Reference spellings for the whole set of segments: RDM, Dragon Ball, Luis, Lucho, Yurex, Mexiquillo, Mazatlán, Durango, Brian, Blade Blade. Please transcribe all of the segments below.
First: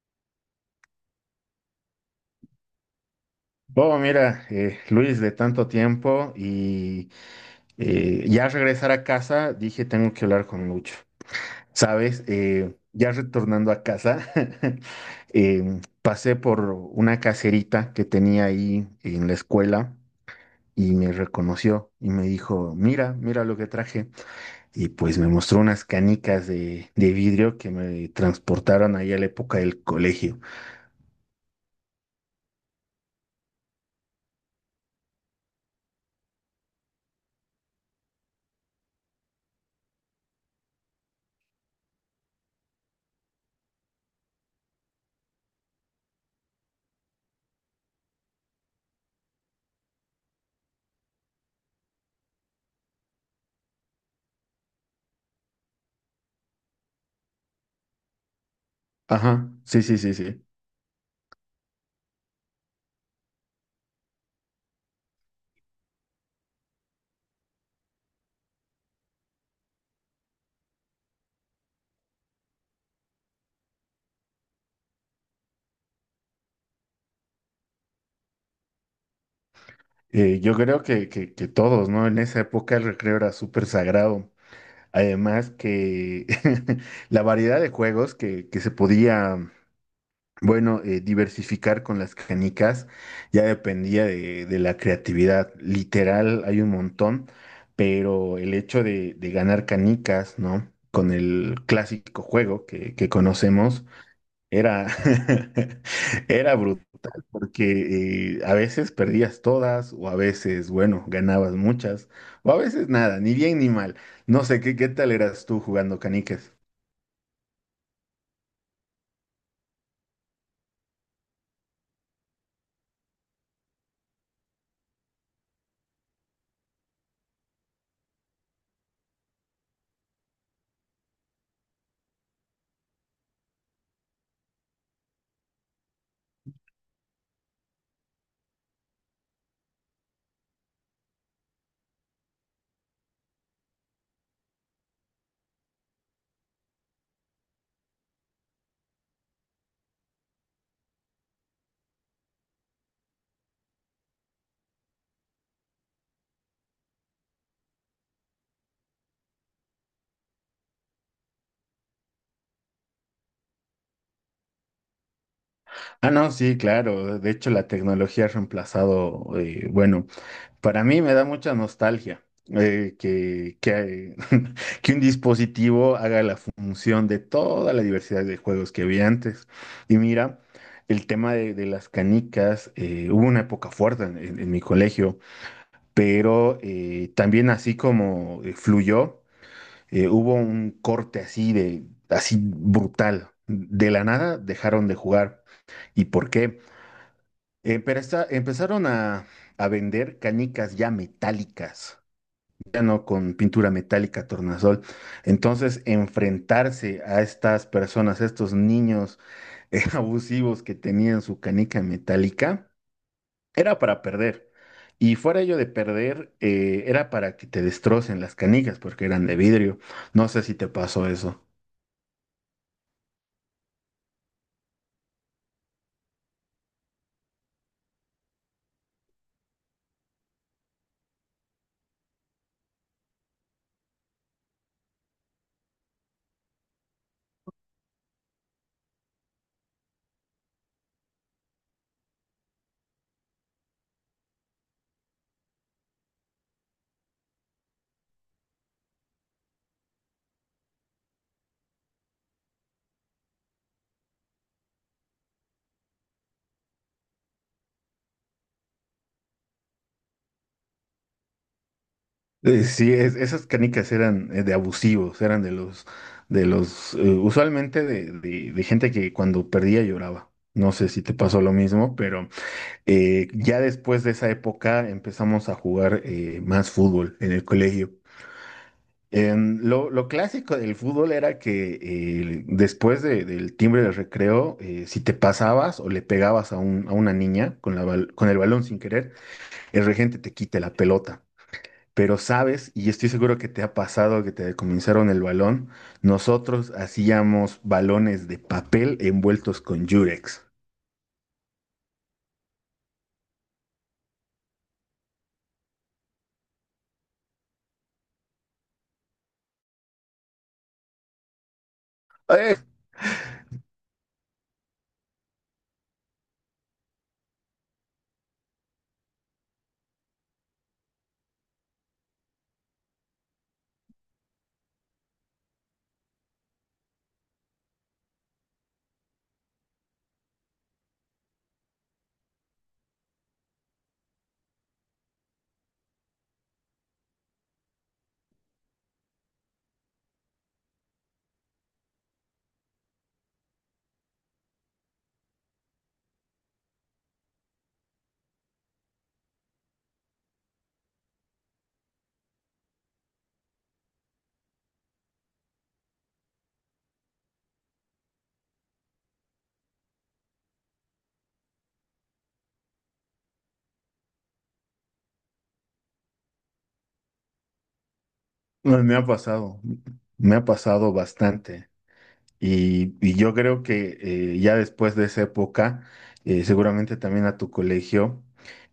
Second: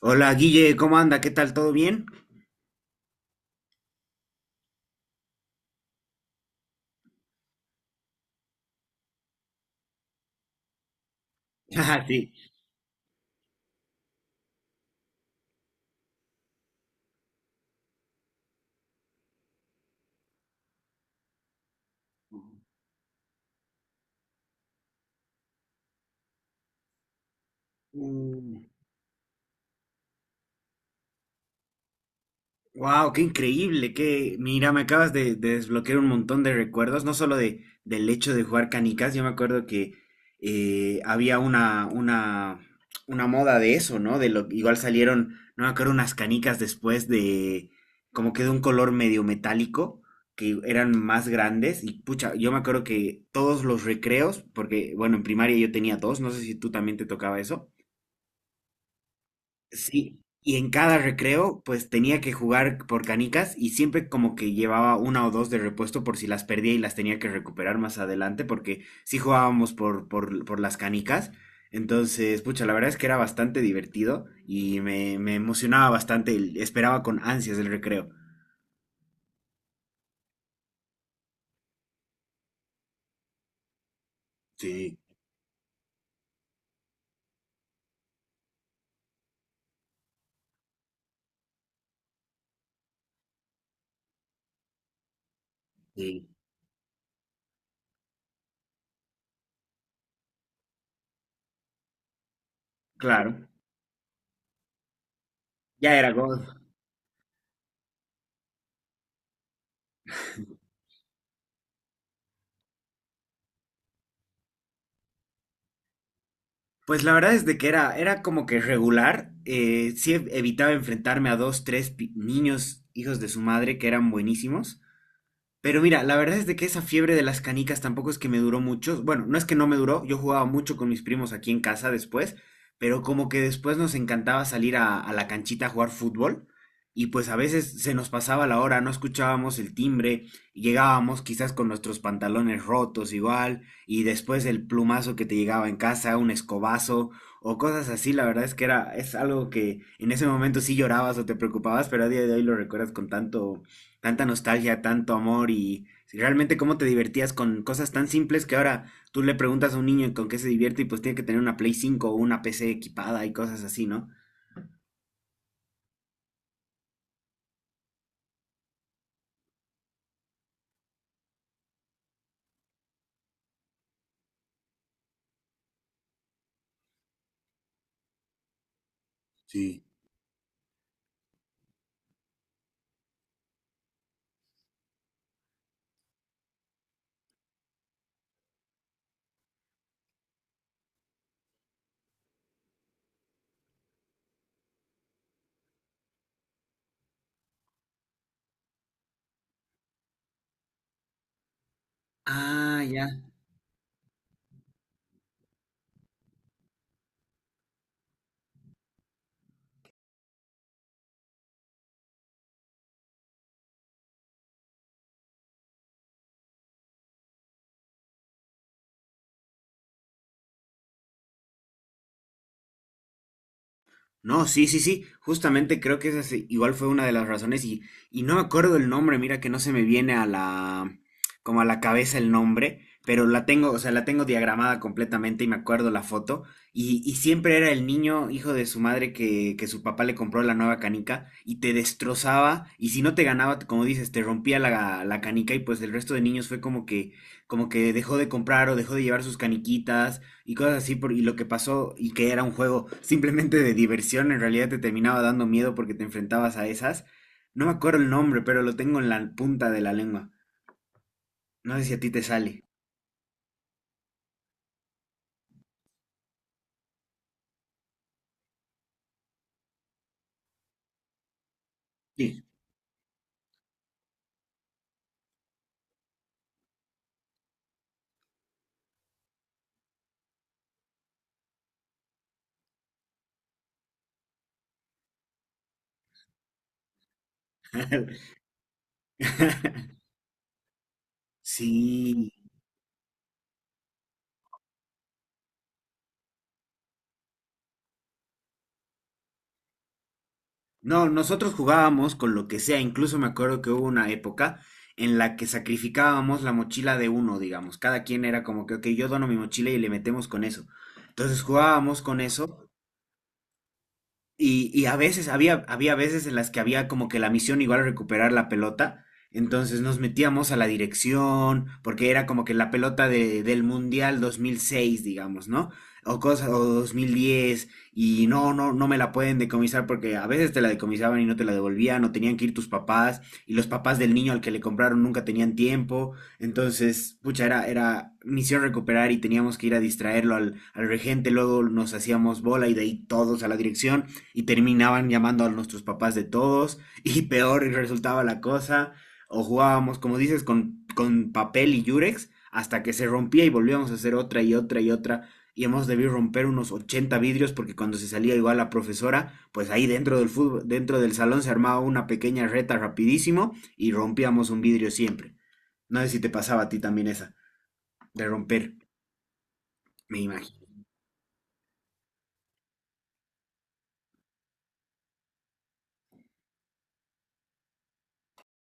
Hola Guille, ¿cómo anda? ¿Qué tal? ¿Todo bien? Oh, mira, Luis, de tanto tiempo y ya al regresar a casa dije tengo que hablar con Lucho. Ah, Sabes. sí. Ya retornando a casa, pasé por una caserita que tenía ahí en la escuela y me reconoció y me dijo, mira, mira lo que traje. Y pues me mostró unas canicas de vidrio que me transportaron ahí a la época del colegio. Wow, qué increíble, que mira, me acabas de desbloquear un montón de recuerdos, no solo del hecho de jugar canicas. Yo me acuerdo que había una moda de eso, ¿no? De lo, igual salieron, no me acuerdo, unas canicas después de, como que de un color medio metálico, que eran más grandes. Y pucha, yo me acuerdo que todos los recreos, porque, bueno, en primaria yo tenía dos, no sé si tú también te tocaba eso. Ajá, sí, sí, sí, Sí, sí. y en cada recreo pues tenía que jugar por canicas y siempre como que llevaba una o dos de repuesto por si las perdía y las tenía que recuperar más adelante, porque sí jugábamos por las canicas. Entonces, pucha, la verdad es que era bastante divertido y me emocionaba bastante, esperaba con ansias el recreo. Yo creo que todos, ¿no? En esa época el recreo era súper sagrado. Sí, Además que la variedad de juegos que se podía, bueno, diversificar con las canicas ya dependía de la creatividad. sí. Literal, hay un montón, pero el hecho de ganar canicas, ¿no? Con el clásico juego que Claro, conocemos era, ya era God. era brutal porque a veces perdías todas o a veces, bueno, ganabas muchas o a veces nada, ni bien ni mal. No sé, ¿qué, qué tal eras tú jugando canicas? Pues la verdad es de que era, era como que regular. Sí, evitaba enfrentarme a dos, tres niños hijos de su madre que eran buenísimos. Pero mira, la verdad es de que esa fiebre de las canicas tampoco es que me duró mucho. Bueno, no es que no me duró, yo jugaba mucho con mis primos aquí en casa después, pero como que después nos encantaba salir a la canchita a jugar fútbol. Y pues a veces se nos pasaba la hora, no escuchábamos el timbre, y llegábamos quizás con nuestros pantalones rotos igual y después el plumazo que te llegaba en casa, un escobazo o cosas así. La verdad es que era, es algo que en ese momento sí llorabas o te preocupabas, pero a día de hoy lo recuerdas con tanto tanta nostalgia, tanto amor. Y si realmente cómo te divertías con cosas tan simples que ahora tú le preguntas a un niño con qué se divierte, y pues tiene que tener una Play 5 o una PC equipada y cosas así, ¿no? Ah, no, sí, claro. De hecho, la tecnología ha reemplazado, bueno, para mí me da mucha nostalgia que un dispositivo haga la función de toda la diversidad de juegos que había antes. Y mira, el tema de las canicas, hubo una época fuerte en, en mi colegio, pero también así como fluyó, hubo un corte así de, así brutal. De la nada dejaron de jugar. ¿Y por qué? Empezaron a vender canicas ya metálicas Ah, piano ya. con pintura metálica, tornasol. Entonces, enfrentarse a estas personas, a estos niños abusivos que tenían su canica metálica, era para perder. Y fuera ello de perder, era para que te destrocen las canicas porque eran de vidrio. No sé si te pasó eso. No, sí, sí, sí, justamente creo que esa igual fue una de las razones. Y no me acuerdo el nombre, mira que no se me viene a la, como a la cabeza el nombre, pero la tengo, o sea, la tengo diagramada completamente y me acuerdo la foto. Y siempre era el niño hijo de su madre que su papá le compró la nueva canica y te destrozaba y si no te ganaba, como dices, te rompía la canica. Y pues el resto de niños fue como que dejó de comprar o dejó de llevar sus caniquitas y cosas así, y lo que pasó, y que era un juego simplemente de diversión, en realidad te terminaba dando miedo porque te enfrentabas a esas. No me acuerdo el nombre, pero lo tengo en la punta de la lengua. No sé si a ti te sale. Sí, esas canicas eran de abusivos, eran de los, usualmente de, de gente que cuando perdía lloraba. No sé si te pasó lo mismo, pero... Sí. Ya después de esa época empezamos a jugar más fútbol en el colegio. En lo clásico del fútbol era que después del timbre del recreo, si te pasabas o le pegabas a, a una niña con, con el balón sin querer, el regente te quite la pelota. Pero Sí. sabes, y estoy seguro que te ha pasado que te decomisaron el balón, nosotros hacíamos balones de papel envueltos con Yurex. No, nosotros jugábamos con lo que sea. Incluso me acuerdo que hubo una época en la que sacrificábamos la mochila de uno, digamos. Cada quien era como que, ok, yo dono mi mochila y le metemos con eso. Entonces jugábamos con Eh, eso. Y a veces, había veces en las que había como que la misión igual recuperar la pelota. Entonces nos metíamos a la dirección, porque era como que la pelota del Mundial 2006, digamos, ¿no? O cosas, o 2010, y no, no, no me la pueden decomisar porque a veces te la decomisaban y no te la devolvían, o tenían que ir tus papás, y los papás del niño al que le compraron nunca tenían tiempo. Entonces, pucha, era, era misión recuperar y teníamos que ir a distraerlo al regente, luego nos hacíamos bola y de ahí todos a la dirección, y terminaban llamando a nuestros papás de todos y peor resultaba la cosa. O jugábamos, como dices, con papel y yurex hasta que se rompía y volvíamos a hacer otra y otra y otra. Y hemos debido romper unos 80 vidrios porque cuando se salía igual la profesora, pues ahí dentro del fútbol, dentro del salón se armaba una pequeña reta rapidísimo y rompíamos un vidrio siempre. No sé si te pasaba a ti también esa de romper, me ha pasado, me me ha imagino. pasado bastante. Y yo creo que ya después de esa época, seguramente también a tu colegio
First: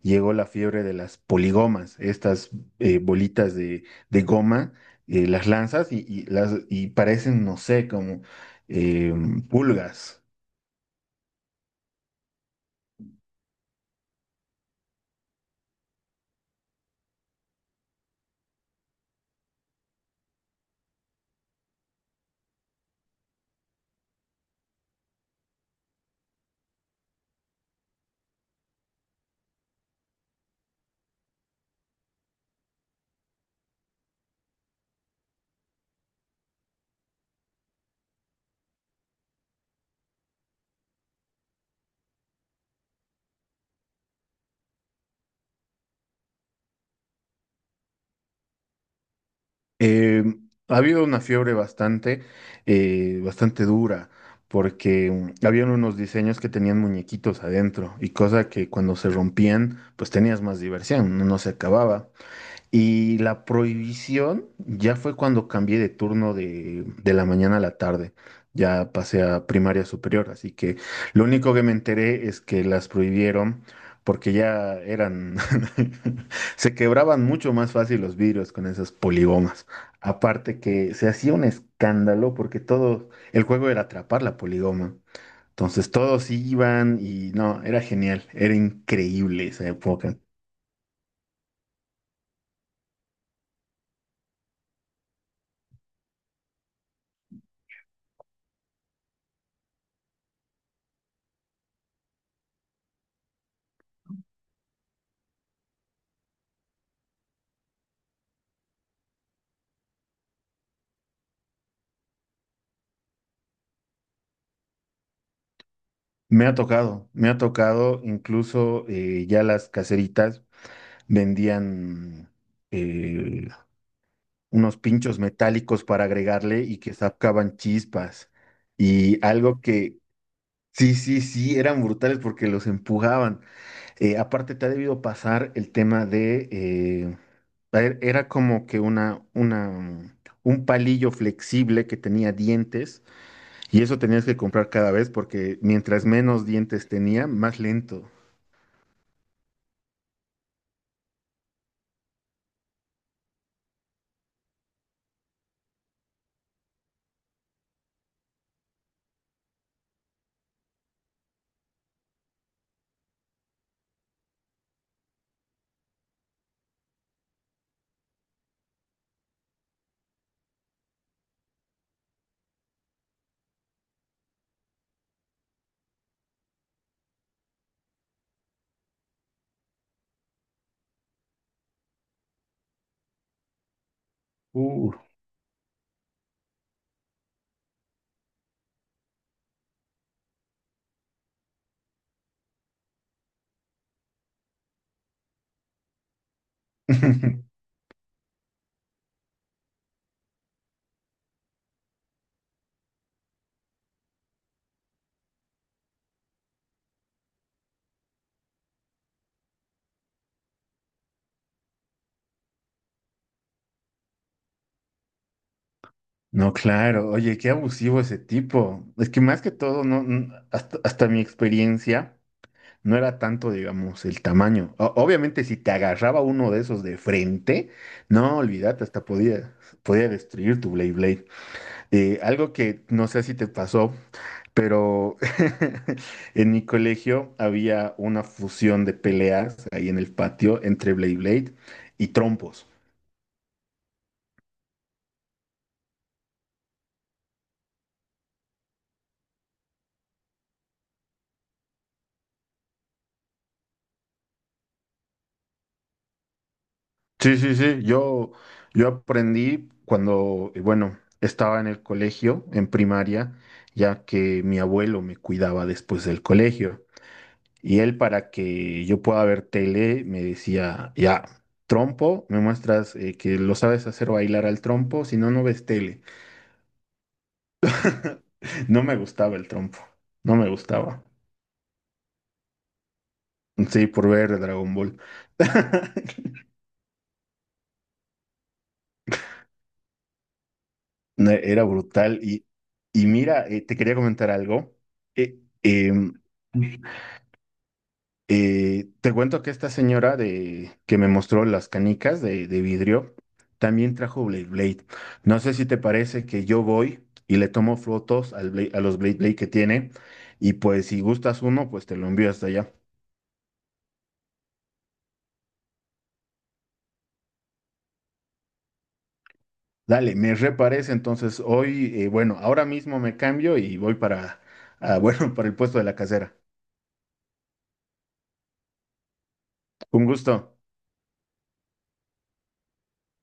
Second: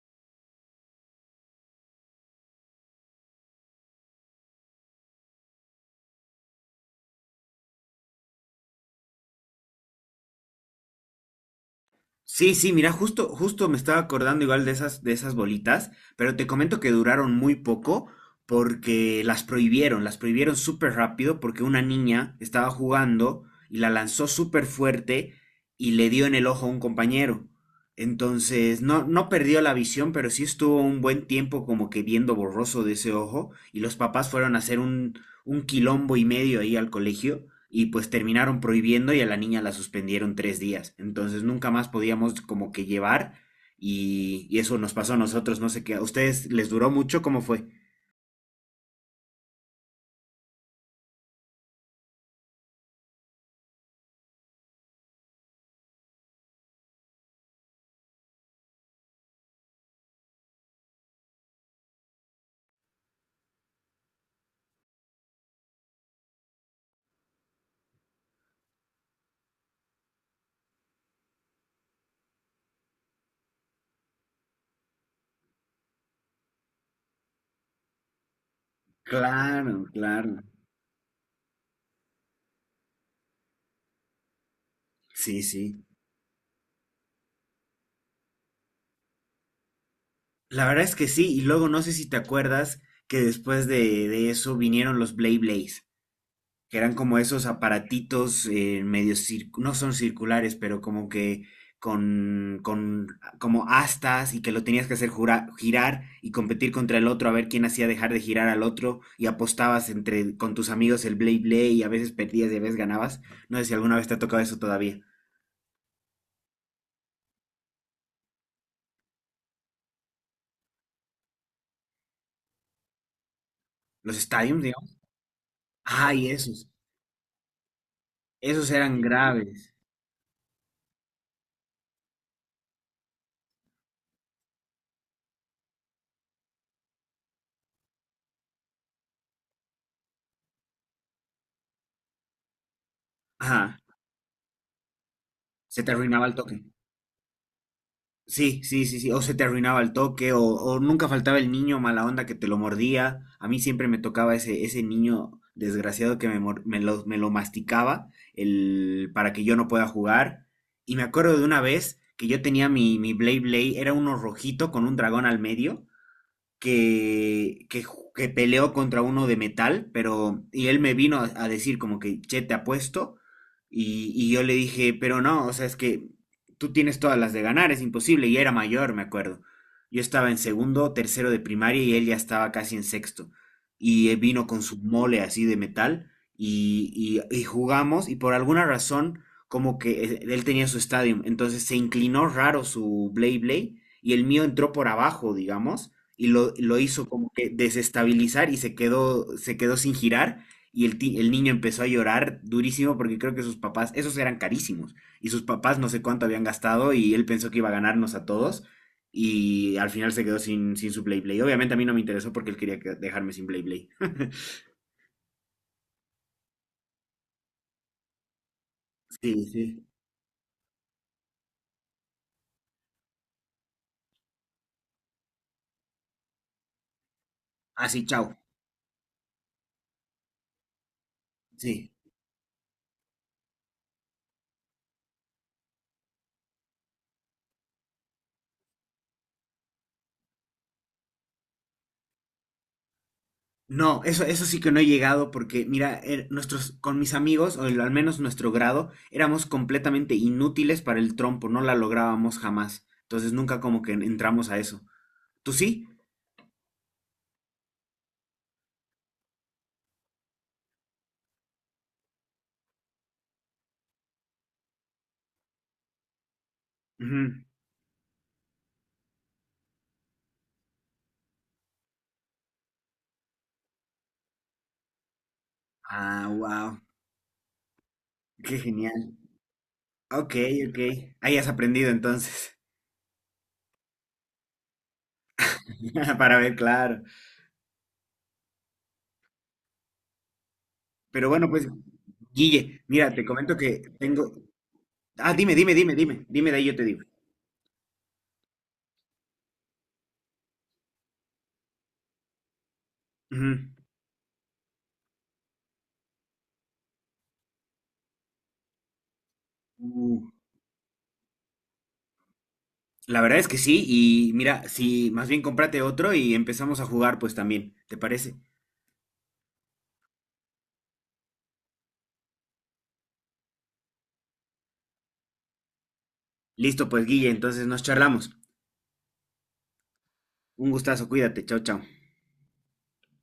llegó la fiebre de las poligomas, estas bolitas de goma, las lanzas y las, y parecen, no sé, como eh, pulgas. Sí, sí, mira, justo me estaba acordando igual de esas, bolitas, pero te comento que duraron muy poco porque las prohibieron súper rápido porque una niña estaba jugando y la lanzó súper fuerte y le dio en el ojo a un compañero. Entonces, no, no perdió la visión, pero sí estuvo un buen tiempo como que viendo borroso de ese ojo, y los papás fueron a hacer un quilombo y medio ahí al colegio y pues terminaron prohibiendo, y a la niña la suspendieron 3 días. Entonces nunca más podíamos como que llevar, y eso nos pasó a nosotros, no sé qué. ¿A ustedes les duró mucho? ¿Cómo fue? Eh, ha habido una fiebre bastante, bastante dura, porque habían unos diseños que tenían muñequitos adentro y cosa que cuando se rompían, pues tenías más diversión, no se acababa. Y la prohibición ya fue cuando cambié de turno de la mañana a la tarde. Ya pasé a primaria superior, así que lo único que me enteré es que las prohibieron porque ya eran, se quebraban mucho más fácil los vidrios con esas poligomas. Claro, claro. Aparte que se hacía un escándalo porque todo, el juego era atrapar la poligoma. Sí, sí. Entonces todos iban y no, era genial, era increíble esa época. La verdad es que sí. Y luego no sé si te acuerdas que después de eso vinieron los Blay Blays, que eran como esos aparatitos medio no son circulares, pero como que con como astas y que lo tenías que hacer girar y competir contra el otro a ver quién hacía dejar de girar al otro, y apostabas entre con tus amigos el Blade Blade, y a veces perdías y a veces ganabas. No sé si alguna vez te ha tocado eso todavía. Me ha tocado, incluso ya las caseritas vendían eh, Los stadiums, unos digamos. pinchos metálicos para Ay, agregarle esos. y que sacaban chispas. Esos eran Y algo graves. que sí, sí, sí, eran brutales porque los empujaban. Aparte, te ha debido pasar el tema de, era como que una, un palillo flexible que tenía dientes Ajá. y eso tenías que comprar cada vez porque Se te mientras arruinaba el menos toque. dientes tenía, más lento. Sí, sí, sí, sí. O se te arruinaba el toque, o nunca faltaba el niño mala onda que te lo mordía. A mí siempre me tocaba ese niño desgraciado que me lo masticaba para que yo no pueda jugar. Y me acuerdo de una vez que yo tenía mi Blade Blade, era uno rojito con un dragón al medio, que peleó contra uno de metal, pero, y él me vino a decir como que, che, te apuesto, y yo le dije, pero no, o sea, es que tú tienes todas las de ganar, es imposible, y era mayor, me acuerdo. Yo estaba en segundo, tercero de primaria, y él ya estaba casi en sexto, y él vino con su Uh. mole así de metal, y jugamos, y por alguna razón, como que él tenía su estadio, entonces se inclinó raro su Blade Blade, y el mío entró por abajo, digamos, y lo hizo como que desestabilizar, y se quedó sin girar. Y el niño empezó a llorar durísimo porque creo que sus papás, esos eran carísimos, y sus papás no sé cuánto habían gastado y él pensó que iba a ganarnos a todos y al final se quedó sin su Play Play. Obviamente a mí no me interesó porque él quería dejarme sin Play Play. No, claro, oye, qué abusivo ese tipo. Es que más Sí, que todo, sí. no, hasta, hasta mi experiencia, no era tanto, digamos, el tamaño. Obviamente, si te agarraba uno de esos de frente, Así, chao. no, olvídate, hasta podía, podía destruir tu Blade Blade. Sí. Algo que no sé si te pasó, pero en mi colegio había una fusión de peleas ahí en el patio entre Blade Blade y trompos. No, eso sí que no he llegado porque, mira, con mis amigos, o al menos nuestro grado, éramos completamente inútiles para el trompo, no la lográbamos jamás. Entonces nunca como que entramos a eso. ¿Tú sí? Sí, sí, sí. Yo aprendí cuando, bueno, estaba en el colegio, en primaria, ya que mi abuelo me cuidaba después del colegio. Ujú. Y él, para que yo pueda ver tele, me decía, ya, trompo, me muestras que lo sabes hacer bailar al trompo, si no, no ves tele. Ah, wow, qué No me genial. gustaba el trompo, Ok, no me ok. gustaba. Ahí has aprendido entonces. Sí, por ver Dragon Ball. Para ver, claro. Pero No, bueno, era pues, brutal. Guille, Y mira, te mira, comento te que quería comentar tengo. algo. Ah, Eh, dime, dime, dime, em, dime. Dime de ahí, yo te digo. Te cuento que esta señora de, que me mostró las canicas de vidrio Ujú. también trajo Blade Blade. No sé si te parece que yo voy y le tomo fotos al a los Blade Blade que tiene Uh. y pues si gustas uno, pues te lo envío hasta allá. La verdad es que sí, y mira, si más bien cómprate otro y empezamos a jugar, pues también, ¿te parece? Dale, me reparece entonces hoy, bueno, ahora mismo me cambio y voy para, ah, bueno, para el puesto de la casera. Listo, pues Guille, entonces nos charlamos. Un gusto. Un gustazo, cuídate, chao, chao.